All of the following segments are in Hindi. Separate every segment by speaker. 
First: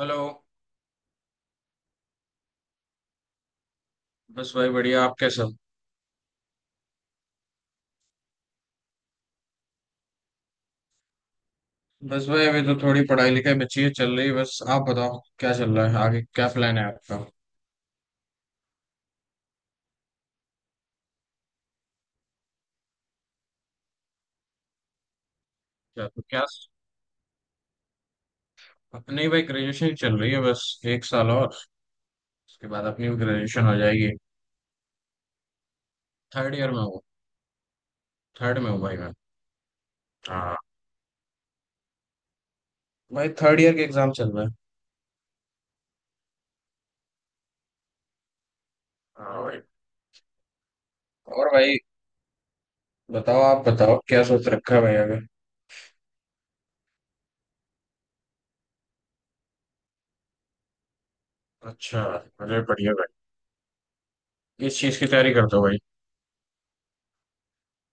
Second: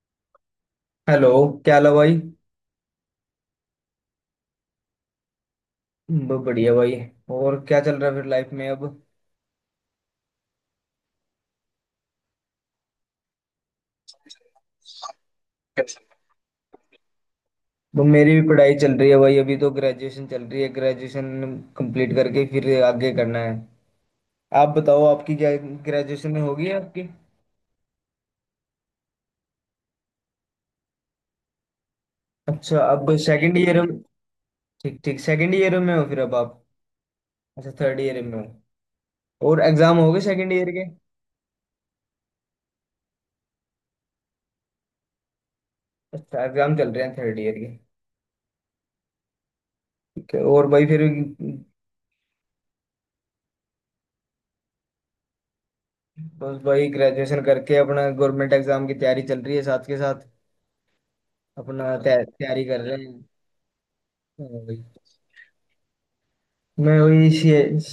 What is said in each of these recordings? Speaker 1: हेलो।
Speaker 2: हेलो। क्या हाल है भाई।
Speaker 1: बस भाई बढ़िया, आप कैसे हो?
Speaker 2: बढ़िया भाई। और क्या चल रहा है फिर लाइफ में अब।
Speaker 1: बस भाई अभी तो थोड़ी पढ़ाई लिखाई बची है, चल रही है। बस आप बताओ, क्या चल रहा है, आगे क्या प्लान है आपका?
Speaker 2: मेरी भी पढ़ाई चल रही है भाई। अभी तो ग्रेजुएशन चल रही है। ग्रेजुएशन कंप्लीट करके फिर आगे करना है। आप बताओ आपकी क्या
Speaker 1: क्या, तो
Speaker 2: ग्रेजुएशन में
Speaker 1: क्या?
Speaker 2: होगी आपकी।
Speaker 1: अपनी भाई ग्रेजुएशन चल रही है बस। एक साल और, उसके
Speaker 2: अच्छा,
Speaker 1: बाद अपनी
Speaker 2: अब
Speaker 1: भी
Speaker 2: सेकंड
Speaker 1: ग्रेजुएशन हो
Speaker 2: ईयर।
Speaker 1: जाएगी।
Speaker 2: ठीक ठीक, सेकंड ईयर में हो फिर अब
Speaker 1: थर्ड
Speaker 2: आप।
Speaker 1: ईयर में हूँ।
Speaker 2: अच्छा, थर्ड ईयर में हो।
Speaker 1: थर्ड में हूँ भाई मैं।
Speaker 2: और एग्जाम हो गए सेकंड
Speaker 1: हाँ
Speaker 2: ईयर के?
Speaker 1: भाई, थर्ड ईयर के एग्जाम चल रहे हैं।
Speaker 2: अच्छा, एग्जाम चल रहे हैं थर्ड ईयर के।
Speaker 1: हाँ भाई।
Speaker 2: ठीक है। और भाई फिर?
Speaker 1: और भाई बताओ, आप बताओ क्या सोच रखा है भाई आगे?
Speaker 2: बस भाई, ग्रेजुएशन करके अपना गवर्नमेंट एग्जाम की तैयारी चल रही है साथ के साथ। अपना
Speaker 1: अच्छा। अरे
Speaker 2: तैयारी कर
Speaker 1: बढ़िया
Speaker 2: रहे हैं।
Speaker 1: भाई।
Speaker 2: हाँ
Speaker 1: किस
Speaker 2: भाई।
Speaker 1: चीज की तैयारी करते हो भाई?
Speaker 2: मैं वही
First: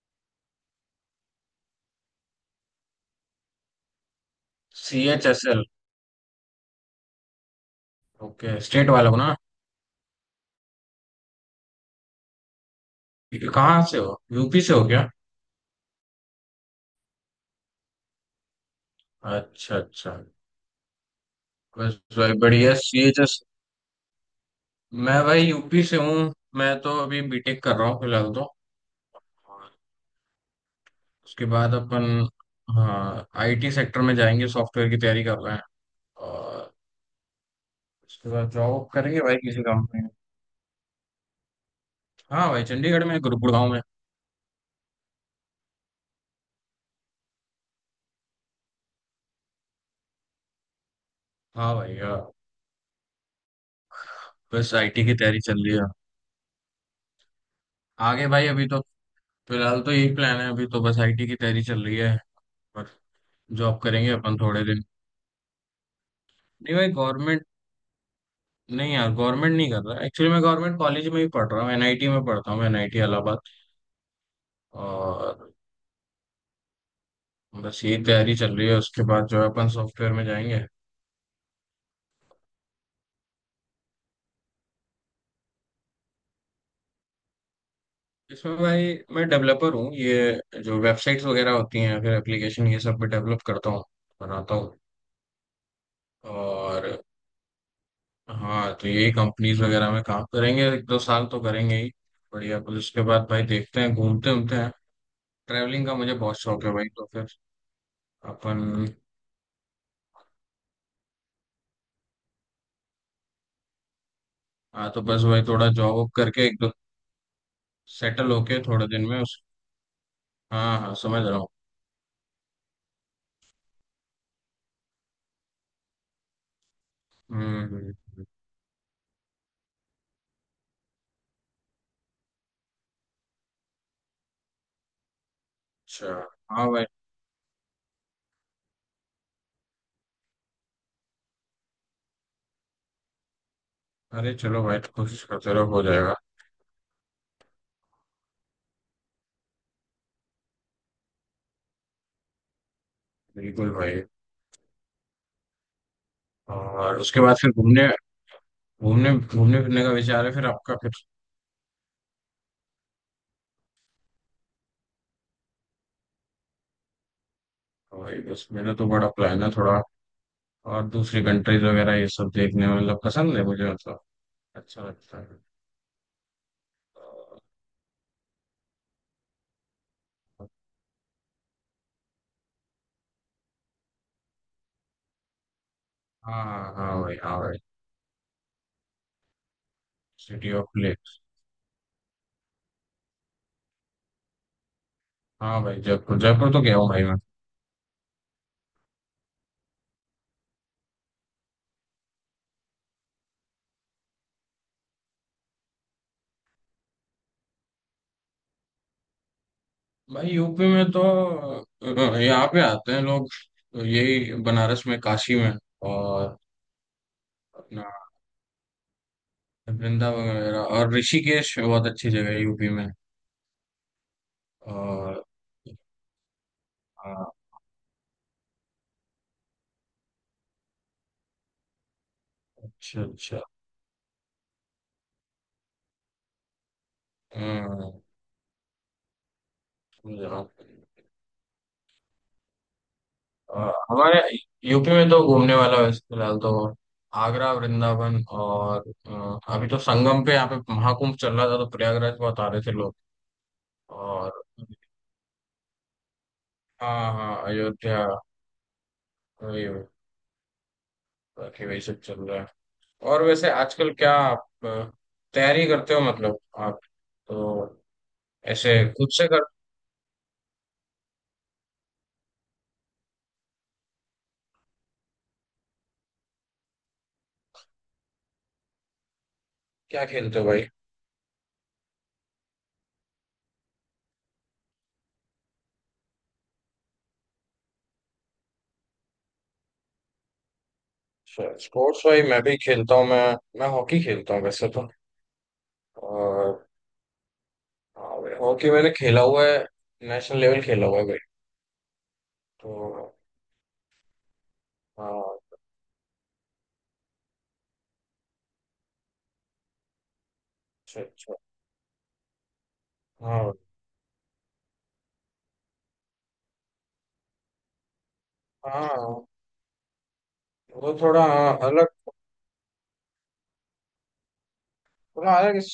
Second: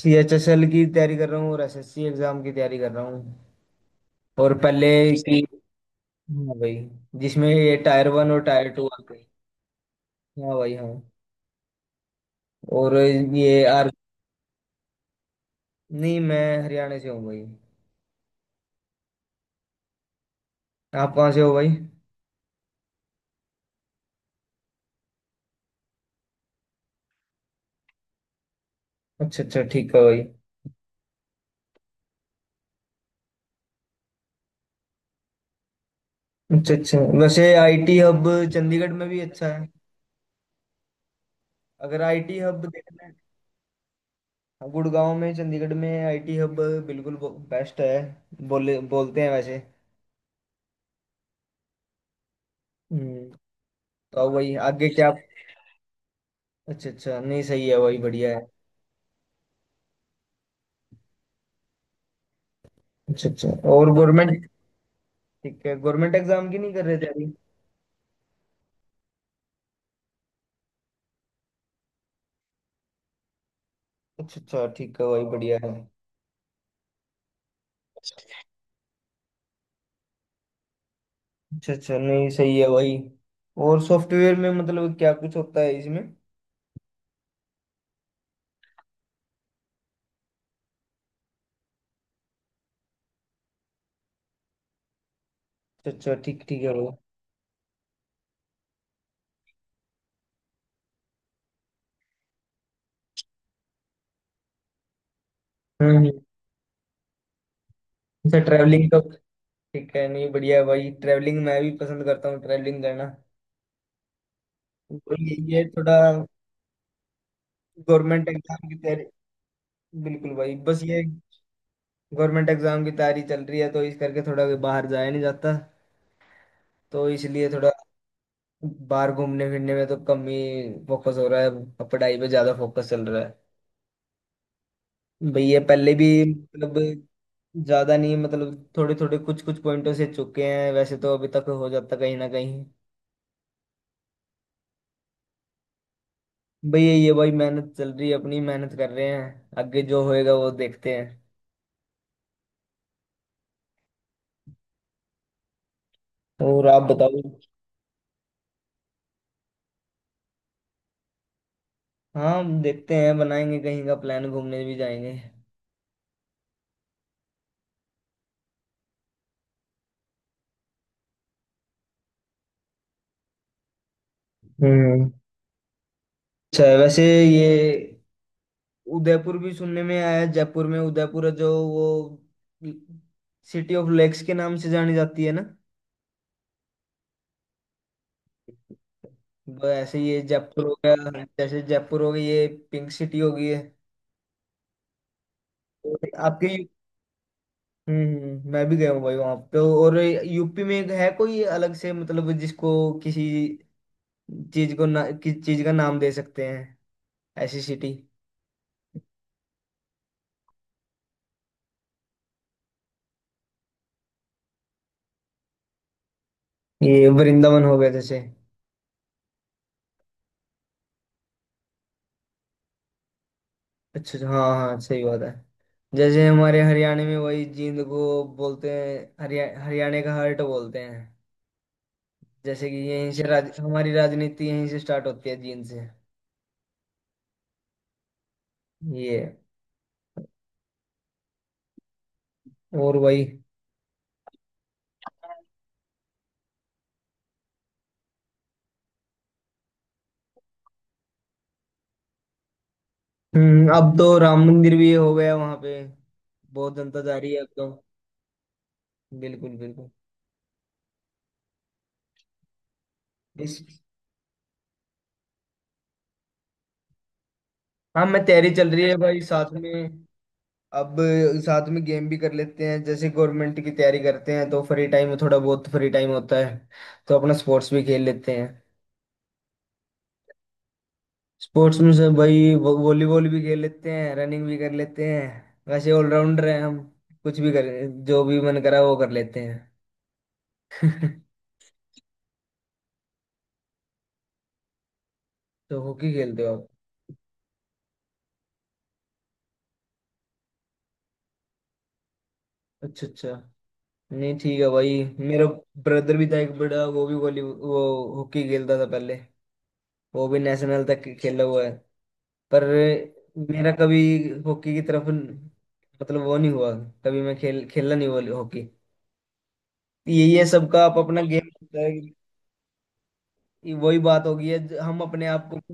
Speaker 2: CHSL की तैयारी कर रहा हूँ, और SSC एग्जाम की तैयारी कर रहा हूँ। और पहले
Speaker 1: सी एच
Speaker 2: की।
Speaker 1: S L.
Speaker 2: हाँ भाई। जिसमें ये टायर 1 और
Speaker 1: ओके,
Speaker 2: टायर 2
Speaker 1: स्टेट वाले
Speaker 2: आते
Speaker 1: हो
Speaker 2: हैं।
Speaker 1: ना?
Speaker 2: हाँ भाई, हाँ। और ये
Speaker 1: कहाँ
Speaker 2: आर।
Speaker 1: से हो, यूपी से हो क्या?
Speaker 2: नहीं, मैं हरियाणा से हूँ भाई।
Speaker 1: अच्छा अच्छा।
Speaker 2: आप कहाँ से हो भाई?
Speaker 1: बस भाई बढ़िया सी जस। मैं भाई यूपी से हूँ, मैं तो अभी बीटेक कर रहा हूँ फिलहाल तो।
Speaker 2: अच्छा अच्छा, ठीक है भाई।
Speaker 1: उसके बाद अपन, हाँ, आईटी सेक्टर में जाएंगे, सॉफ्टवेयर की तैयारी कर रहे हैं।
Speaker 2: अच्छा
Speaker 1: और
Speaker 2: अच्छा, वैसे आईटी हब
Speaker 1: उसके बाद जॉब
Speaker 2: चंडीगढ़ में भी
Speaker 1: करेंगे भाई
Speaker 2: अच्छा
Speaker 1: किसी
Speaker 2: है,
Speaker 1: कंपनी में।
Speaker 2: अगर आईटी
Speaker 1: हाँ भाई,
Speaker 2: हब
Speaker 1: चंडीगढ़
Speaker 2: देखना है।
Speaker 1: में, गुरुगुड़गांव में।
Speaker 2: हाँ, गुड़गांव में, चंडीगढ़ में आईटी हब बिल्कुल बेस्ट है, बोले बोलते हैं वैसे।
Speaker 1: हाँ भाई हाँ।
Speaker 2: हम्म तो अब वही,
Speaker 1: बस
Speaker 2: आगे
Speaker 1: आईटी
Speaker 2: क्या?
Speaker 1: की तैयारी चल रही है।
Speaker 2: अच्छा अच्छा, नहीं सही है, वही
Speaker 1: आगे
Speaker 2: बढ़िया है।
Speaker 1: भाई अभी तो फिलहाल तो यही प्लान है, अभी तो बस आईटी की तैयारी चल रही है। पर
Speaker 2: अच्छा अच्छा।
Speaker 1: जॉब
Speaker 2: और
Speaker 1: करेंगे अपन
Speaker 2: गवर्नमेंट,
Speaker 1: थोड़े दिन।
Speaker 2: ठीक है, गवर्नमेंट एग्जाम की नहीं
Speaker 1: नहीं
Speaker 2: कर
Speaker 1: भाई
Speaker 2: रहे थे अभी।
Speaker 1: गवर्नमेंट, नहीं यार गवर्नमेंट नहीं कर रहा, एक्चुअली मैं गवर्नमेंट कॉलेज में ही पढ़ रहा हूँ, एनआईटी में पढ़ता हूँ, एनआईटी इलाहाबाद।
Speaker 2: अच्छा अच्छा, ठीक है, वही
Speaker 1: और
Speaker 2: बढ़िया है।
Speaker 1: बस यही तैयारी चल रही है, उसके बाद जो है अपन सॉफ्टवेयर में जाएंगे।
Speaker 2: अच्छा अच्छा, नहीं सही है वही। और सॉफ्टवेयर में मतलब क्या कुछ होता है इसमें?
Speaker 1: इसमें भाई मैं डेवलपर हूँ, ये जो वेबसाइट्स वगैरह होती हैं फिर एप्लीकेशन, ये सब भी डेवलप करता हूँ, बनाता हूँ।
Speaker 2: अच्छा अच्छा, ठीक ठीक है
Speaker 1: और
Speaker 2: वो।
Speaker 1: हाँ, तो यही कंपनीज वगैरह में काम करेंगे, 1 2 साल तो करेंगे ही। बढ़िया, फिर उसके बाद भाई देखते हैं, घूमते घूमते हैं। ट्रैवलिंग का
Speaker 2: हम्म हम्म।
Speaker 1: मुझे बहुत शौक है भाई, तो फिर
Speaker 2: अच्छा,
Speaker 1: अपन।
Speaker 2: ट्रैवलिंग का। ठीक है, नहीं बढ़िया है भाई, ट्रैवलिंग मैं भी पसंद करता हूँ, ट्रैवलिंग करना।
Speaker 1: हाँ, तो
Speaker 2: और
Speaker 1: बस
Speaker 2: ये
Speaker 1: भाई
Speaker 2: ये
Speaker 1: थोड़ा
Speaker 2: थोड़ा
Speaker 1: जॉब करके, एक दो,
Speaker 2: गवर्नमेंट
Speaker 1: सेटल होके
Speaker 2: एग्जाम की
Speaker 1: थोड़े
Speaker 2: तैयारी।
Speaker 1: दिन में उस।
Speaker 2: बिल्कुल भाई।
Speaker 1: हाँ
Speaker 2: बस
Speaker 1: हाँ,
Speaker 2: ये
Speaker 1: समझ रहा हूँ।
Speaker 2: गवर्नमेंट एग्जाम की तैयारी चल रही है तो इस करके थोड़ा बाहर जाया नहीं जाता। तो इसलिए
Speaker 1: हम्म
Speaker 2: थोड़ा
Speaker 1: हम्म, हम्म।
Speaker 2: बाहर घूमने फिरने में तो कम ही फोकस हो रहा है, अब पढ़ाई पे ज्यादा फोकस चल रहा है भैया। पहले भी
Speaker 1: अच्छा। हाँ
Speaker 2: मतलब
Speaker 1: भाई।
Speaker 2: ज्यादा नहीं, मतलब थोड़े थोड़े कुछ कुछ पॉइंटों से चुके हैं वैसे, तो अभी तक हो जाता कहीं ना कहीं।
Speaker 1: अरे चलो भाई, तो कोशिश करते रहो, हो जाएगा।
Speaker 2: भैया ये भाई मेहनत चल रही है, अपनी मेहनत कर रहे हैं, आगे जो होएगा वो देखते हैं।
Speaker 1: बिल्कुल भाई।
Speaker 2: और आप
Speaker 1: और उसके
Speaker 2: बताओ।
Speaker 1: बाद फिर घूमने घूमने घूमने फिरने का विचार है फिर आपका फिर।
Speaker 2: हाँ, देखते हैं, बनाएंगे कहीं का प्लान, घूमने भी जाएंगे।
Speaker 1: हाँ भाई, बस मेरा तो बड़ा प्लान है थोड़ा। और दूसरी कंट्रीज वगैरह ये सब देखने में मतलब पसंद है मुझे, मतलब अच्छा
Speaker 2: हम्म।
Speaker 1: लगता है।
Speaker 2: अच्छा है। वैसे ये उदयपुर भी सुनने में आया, जयपुर में उदयपुर है जो वो सिटी ऑफ लेक्स के नाम से जानी जाती है ना।
Speaker 1: हाँ हाँ हाँ भाई, हाँ भाई।
Speaker 2: वो ऐसे ये
Speaker 1: सिटी
Speaker 2: जयपुर हो
Speaker 1: ऑफ लेक्स।
Speaker 2: गया, जैसे जयपुर हो गई, ये पिंक सिटी हो गई है।
Speaker 1: हाँ भाई,
Speaker 2: और
Speaker 1: जयपुर
Speaker 2: आपके
Speaker 1: जयपुर तो गया हूँ भाई मैं।
Speaker 2: मैं भी गया हूँ भाई वहां पे। और यूपी में एक है कोई अलग से, मतलब जिसको किसी चीज को ना किसी चीज का नाम दे सकते हैं ऐसी सिटी।
Speaker 1: भाई यूपी में तो यहाँ पे आते हैं लोग, तो यही बनारस में, काशी में। और
Speaker 2: ये वृंदावन हो गया
Speaker 1: अपना
Speaker 2: जैसे।
Speaker 1: वृंदावन वगैरह, और ऋषिकेश बहुत अच्छी जगह है यूपी में।
Speaker 2: अच्छा अच्छा, हाँ हाँ, सही बात
Speaker 1: और
Speaker 2: है। जैसे हमारे हरियाणा में
Speaker 1: हाँ,
Speaker 2: वही जींद को बोलते हैं, हरियाणा का हार्ट बोलते हैं। जैसे कि
Speaker 1: अच्छा
Speaker 2: यहीं से
Speaker 1: अच्छा।
Speaker 2: हमारी राजनीति यहीं से स्टार्ट होती है, जींद से।
Speaker 1: हम्म,
Speaker 2: ये
Speaker 1: समझा।
Speaker 2: और वही।
Speaker 1: और हमारे यूपी में तो घूमने वाला वैसे फिलहाल तो आगरा, वृंदावन और अभी तो संगम पे यहाँ पे महाकुंभ चल रहा था, तो प्रयागराज बहुत आ रहे थे लोग।
Speaker 2: हम्म। अब तो
Speaker 1: और
Speaker 2: राम मंदिर भी हो गया वहां पे, बहुत जनता
Speaker 1: हाँ
Speaker 2: जा रही
Speaker 1: हाँ,
Speaker 2: है अब तो।
Speaker 1: अयोध्या।
Speaker 2: बिल्कुल
Speaker 1: वही वही,
Speaker 2: बिल्कुल।
Speaker 1: बाकी वही सब चल रहा है। और वैसे
Speaker 2: इस,
Speaker 1: आजकल क्या आप तैयारी करते हो, मतलब आप तो
Speaker 2: हाँ मैं तैयारी चल रही
Speaker 1: ऐसे
Speaker 2: है
Speaker 1: खुद
Speaker 2: भाई
Speaker 1: से कर?
Speaker 2: साथ में। अब साथ में गेम भी कर लेते हैं, जैसे गवर्नमेंट की तैयारी करते हैं तो फ्री टाइम, थोड़ा बहुत फ्री टाइम होता है, तो अपना स्पोर्ट्स भी खेल लेते हैं।
Speaker 1: क्या खेलते हो भाई?
Speaker 2: स्पोर्ट्स में से भाई वॉलीबॉल भी खेल लेते हैं, रनिंग भी कर लेते हैं। वैसे ऑलराउंडर हैं हम, कुछ भी कर, जो भी मन करा वो कर लेते हैं।
Speaker 1: स्पोर्ट्स भाई, मैं भी खेलता हूँ, मैं हॉकी खेलता हूँ वैसे तो।
Speaker 2: तो हॉकी खेलते हो
Speaker 1: और
Speaker 2: आप?
Speaker 1: हाँ भाई, हॉकी मैंने खेला हुआ है, नेशनल लेवल खेला हुआ है भाई, तो।
Speaker 2: अच्छा अच्छा। नहीं ठीक है भाई,
Speaker 1: हाँ।
Speaker 2: मेरा ब्रदर भी था एक बड़ा, वो भी वॉली वो हॉकी खेलता था पहले, वो भी नेशनल
Speaker 1: अच्छा
Speaker 2: तक
Speaker 1: अच्छा।
Speaker 2: खेला हुआ है। पर
Speaker 1: हाँ
Speaker 2: मेरा कभी हॉकी की तरफ मतलब वो नहीं हुआ, कभी मैं खेल खेला नहीं वो हॉकी।
Speaker 1: हाँ।
Speaker 2: यही है सबका
Speaker 1: वो
Speaker 2: आप अपना
Speaker 1: थोड़ा
Speaker 2: गेम।
Speaker 1: अलग,
Speaker 2: वही बात होगी है, हम अपने
Speaker 1: थोड़ा
Speaker 2: आप
Speaker 1: अलग
Speaker 2: को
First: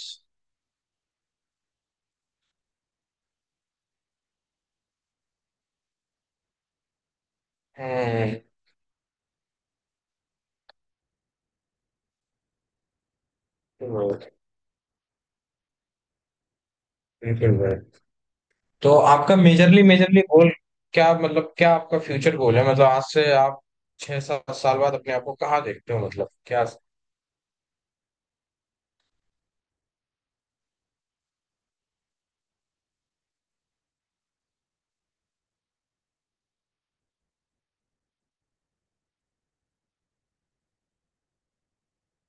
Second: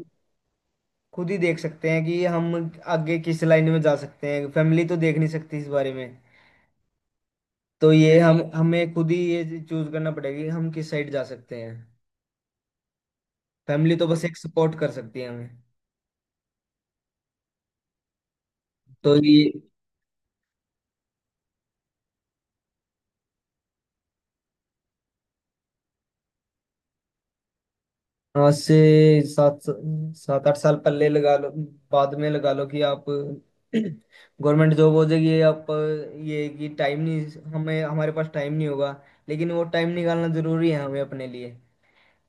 Speaker 2: खुद ही देख सकते हैं कि हम आगे किस लाइन में जा सकते हैं, फैमिली तो देख नहीं सकती इस बारे में। तो ये
Speaker 1: हम्म।
Speaker 2: हम हमें खुद ही ये चूज करना पड़ेगा कि हम किस साइड जा सकते हैं। फैमिली तो
Speaker 1: बिल्कुल
Speaker 2: बस
Speaker 1: भाई।
Speaker 2: एक सपोर्ट कर सकती है हमें।
Speaker 1: बिल्कुल भाई। तो
Speaker 2: तो
Speaker 1: आपका
Speaker 2: ये
Speaker 1: मेजरली मेजरली गोल क्या, मतलब क्या आपका फ्यूचर गोल है, मतलब आज से आप 6 7 साल बाद अपने आप को कहाँ देखते हो मतलब क्या?
Speaker 2: आज से सात सात आठ साल पहले लगा लो, बाद में लगा लो कि आप गवर्नमेंट जॉब हो जाएगी ये आप, ये कि टाइम नहीं, हमें हमारे पास टाइम नहीं होगा, लेकिन वो टाइम निकालना जरूरी है हमें अपने लिए।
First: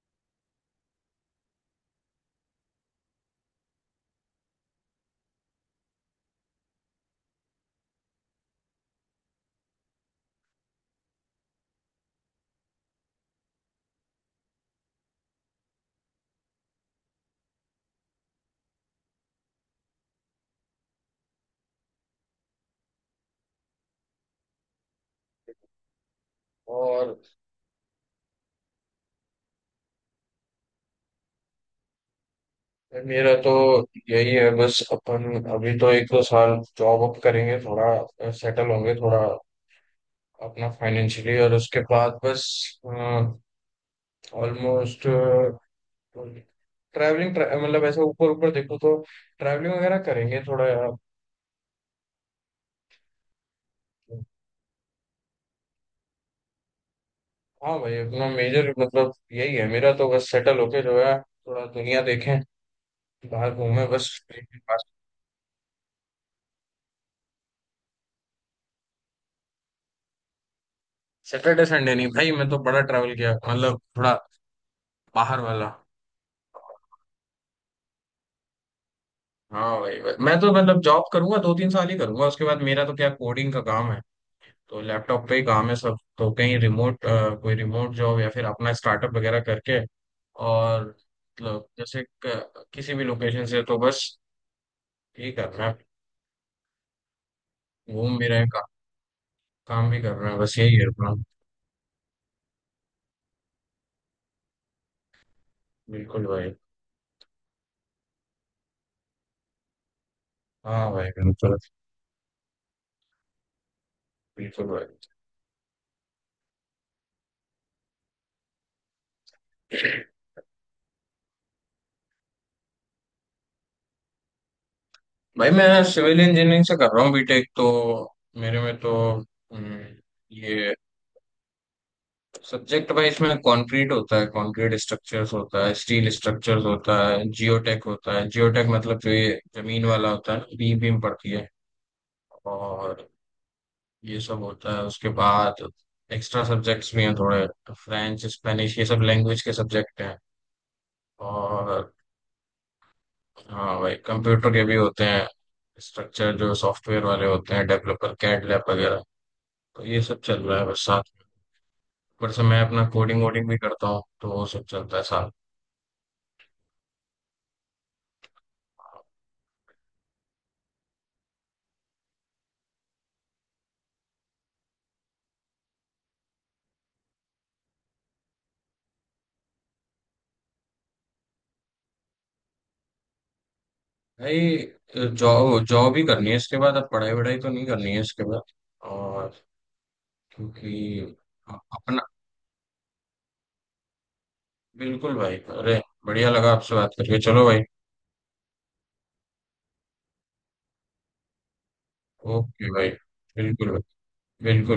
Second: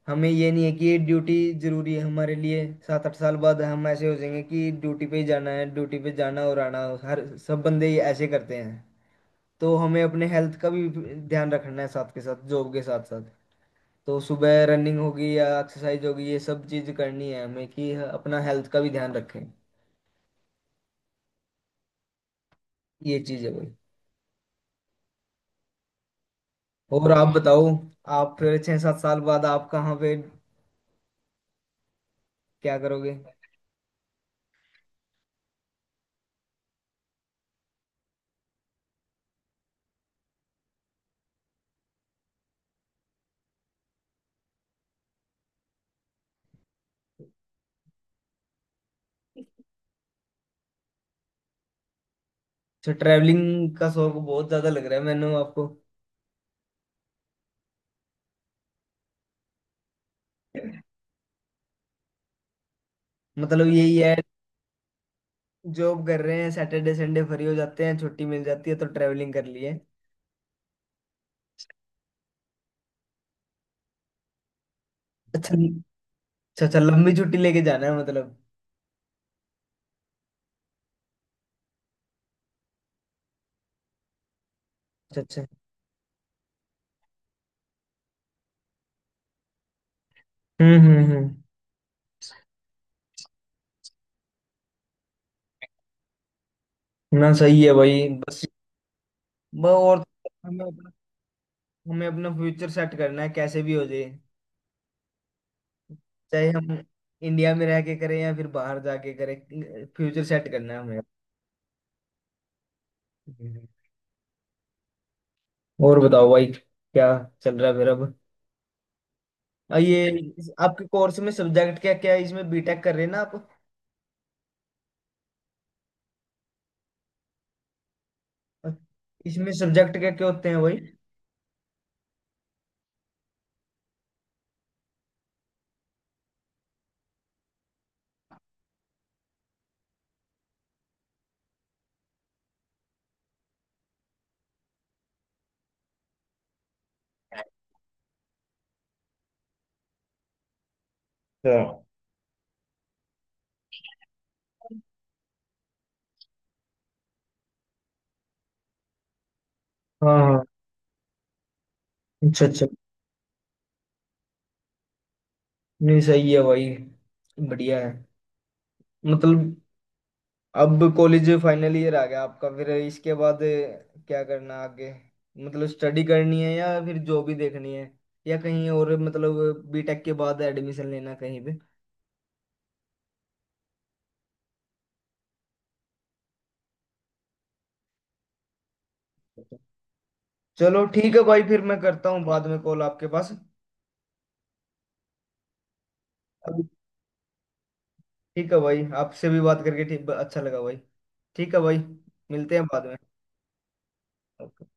Speaker 2: हमें ये नहीं है कि ये ड्यूटी जरूरी है हमारे लिए, 7-8 साल बाद हम ऐसे हो जाएंगे कि ड्यूटी पे ही जाना है, ड्यूटी पे जाना और आना, हर सब बंदे ये ऐसे करते हैं। तो हमें अपने हेल्थ का भी ध्यान रखना है साथ के साथ, जॉब के साथ साथ। तो सुबह रनिंग होगी या एक्सरसाइज होगी, ये सब चीज करनी है हमें कि अपना हेल्थ का भी ध्यान रखें। ये चीज है भाई। और
Speaker 1: और
Speaker 2: आप बताओ, आप फिर 6-7 साल बाद आप कहाँ पे क्या करोगे?
Speaker 1: मेरा तो यही है, बस अपन अभी तो 1 2 साल जॉब अप करेंगे, थोड़ा सेटल होंगे थोड़ा अपना फाइनेंशियली, और उसके बाद बस ऑलमोस्ट ट्रैवलिंग, मतलब ऐसे ऊपर ऊपर देखो तो ट्रैवलिंग वगैरह करेंगे थोड़ा।
Speaker 2: अच्छा, ट्रैवलिंग का शौक बहुत ज्यादा लग रहा है मैंने आपको।
Speaker 1: हाँ भाई, अपना मेजर मतलब यही है मेरा तो, बस सेटल होके जो है थोड़ा दुनिया देखें, बाहर
Speaker 2: मतलब
Speaker 1: घूमें,
Speaker 2: यही
Speaker 1: बस।
Speaker 2: है, जॉब कर रहे हैं, सैटरडे संडे फ्री हो जाते हैं, छुट्टी मिल जाती है तो ट्रेवलिंग कर लिए।
Speaker 1: सैटरडे संडे नहीं भाई, मैं तो बड़ा ट्रैवल किया, मतलब थोड़ा बाहर
Speaker 2: अच्छा।
Speaker 1: वाला।
Speaker 2: अच्छा अच्छा, लंबी छुट्टी लेके जाना है मतलब।
Speaker 1: हाँ भाई भाई। मैं तो मतलब जॉब करूंगा, 2 3 साल ही करूंगा, उसके बाद मेरा तो क्या कोडिंग का काम है, तो
Speaker 2: अच्छा
Speaker 1: लैपटॉप पे
Speaker 2: अच्छा।
Speaker 1: ही काम है सब, तो कहीं रिमोट कोई रिमोट जॉब या फिर अपना स्टार्टअप वगैरह करके। और
Speaker 2: हम्म।
Speaker 1: मतलब जैसे किसी भी लोकेशन से, तो बस यही कर रहे हैं।
Speaker 2: ना सही है भाई,
Speaker 1: घूम भी रहे
Speaker 2: बस।
Speaker 1: हैं काम भी
Speaker 2: और,
Speaker 1: कर रहे हैं, बस
Speaker 2: हमें
Speaker 1: यही है
Speaker 2: अपना,
Speaker 1: अपना।
Speaker 2: फ्यूचर सेट करना है, कैसे भी हो जाए,
Speaker 1: बिल्कुल
Speaker 2: चाहे
Speaker 1: भाई।
Speaker 2: हम इंडिया में रह के करें या फिर बाहर जाके करें, फ्यूचर सेट करना है
Speaker 1: हाँ
Speaker 2: हमें।
Speaker 1: भाई बिल्कुल।
Speaker 2: हम्म।
Speaker 1: बिल्कुल भाई।
Speaker 2: और बताओ भाई, क्या चल रहा है फिर अब। ये आपके कोर्स में सब्जेक्ट क्या क्या है इसमें, बीटेक कर रहे हैं ना आप?
Speaker 1: भाई मैं सिविल इंजीनियरिंग से कर रहा हूँ बीटेक तो, मेरे में तो।
Speaker 2: इसमें
Speaker 1: हम्म,
Speaker 2: सब्जेक्ट क्या क्या होते हैं
Speaker 1: ये
Speaker 2: भाई?
Speaker 1: सब्जेक्ट भाई, इसमें कंक्रीट होता है, कंक्रीट स्ट्रक्चर्स होता है, स्टील स्ट्रक्चर्स होता है, जियोटेक होता है। जियोटेक मतलब जो ये जमीन वाला होता है ना, बीम बीम पड़ती है। और ये सब होता है। उसके बाद एक्स्ट्रा सब्जेक्ट्स भी हैं थोड़े, फ्रेंच स्पेनिश ये सब लैंग्वेज के सब्जेक्ट हैं।
Speaker 2: अच्छा।
Speaker 1: और हाँ भाई, कंप्यूटर के भी होते हैं, स्ट्रक्चर जो सॉफ्टवेयर वाले होते हैं, डेवलपर कैड लैब वगैरह। तो ये
Speaker 2: हाँ
Speaker 1: सब चल
Speaker 2: हाँ।
Speaker 1: रहा है बस साथ में। ऊपर से
Speaker 2: अच्छा
Speaker 1: मैं
Speaker 2: अच्छा,
Speaker 1: अपना कोडिंग वोडिंग भी करता हूँ, तो वो सब चलता है साथ।
Speaker 2: नहीं सही है भाई, बढ़िया है मतलब। अब कॉलेज फाइनल ईयर आ गया आपका, फिर इसके बाद क्या करना आगे? मतलब स्टडी करनी है या फिर जॉब ही देखनी है, या कहीं और मतलब बीटेक के बाद एडमिशन लेना कहीं पे?
Speaker 1: भाई जॉब जॉब ही करनी है इसके बाद, अब पढ़ाई वढ़ाई तो नहीं करनी है इसके बाद। और क्योंकि
Speaker 2: चलो ठीक है भाई, फिर मैं
Speaker 1: अपना।
Speaker 2: करता हूँ बाद में कॉल आपके पास
Speaker 1: बिल्कुल भाई, अरे बढ़िया लगा
Speaker 2: अभी।
Speaker 1: आपसे बात करके, चलो भाई।
Speaker 2: ठीक है भाई, आपसे भी बात करके ठीक अच्छा लगा भाई। ठीक है भाई, मिलते हैं
Speaker 1: ओके
Speaker 2: बाद
Speaker 1: भाई। बिल्कुल भाई।
Speaker 2: में।
Speaker 1: बिल्कुल।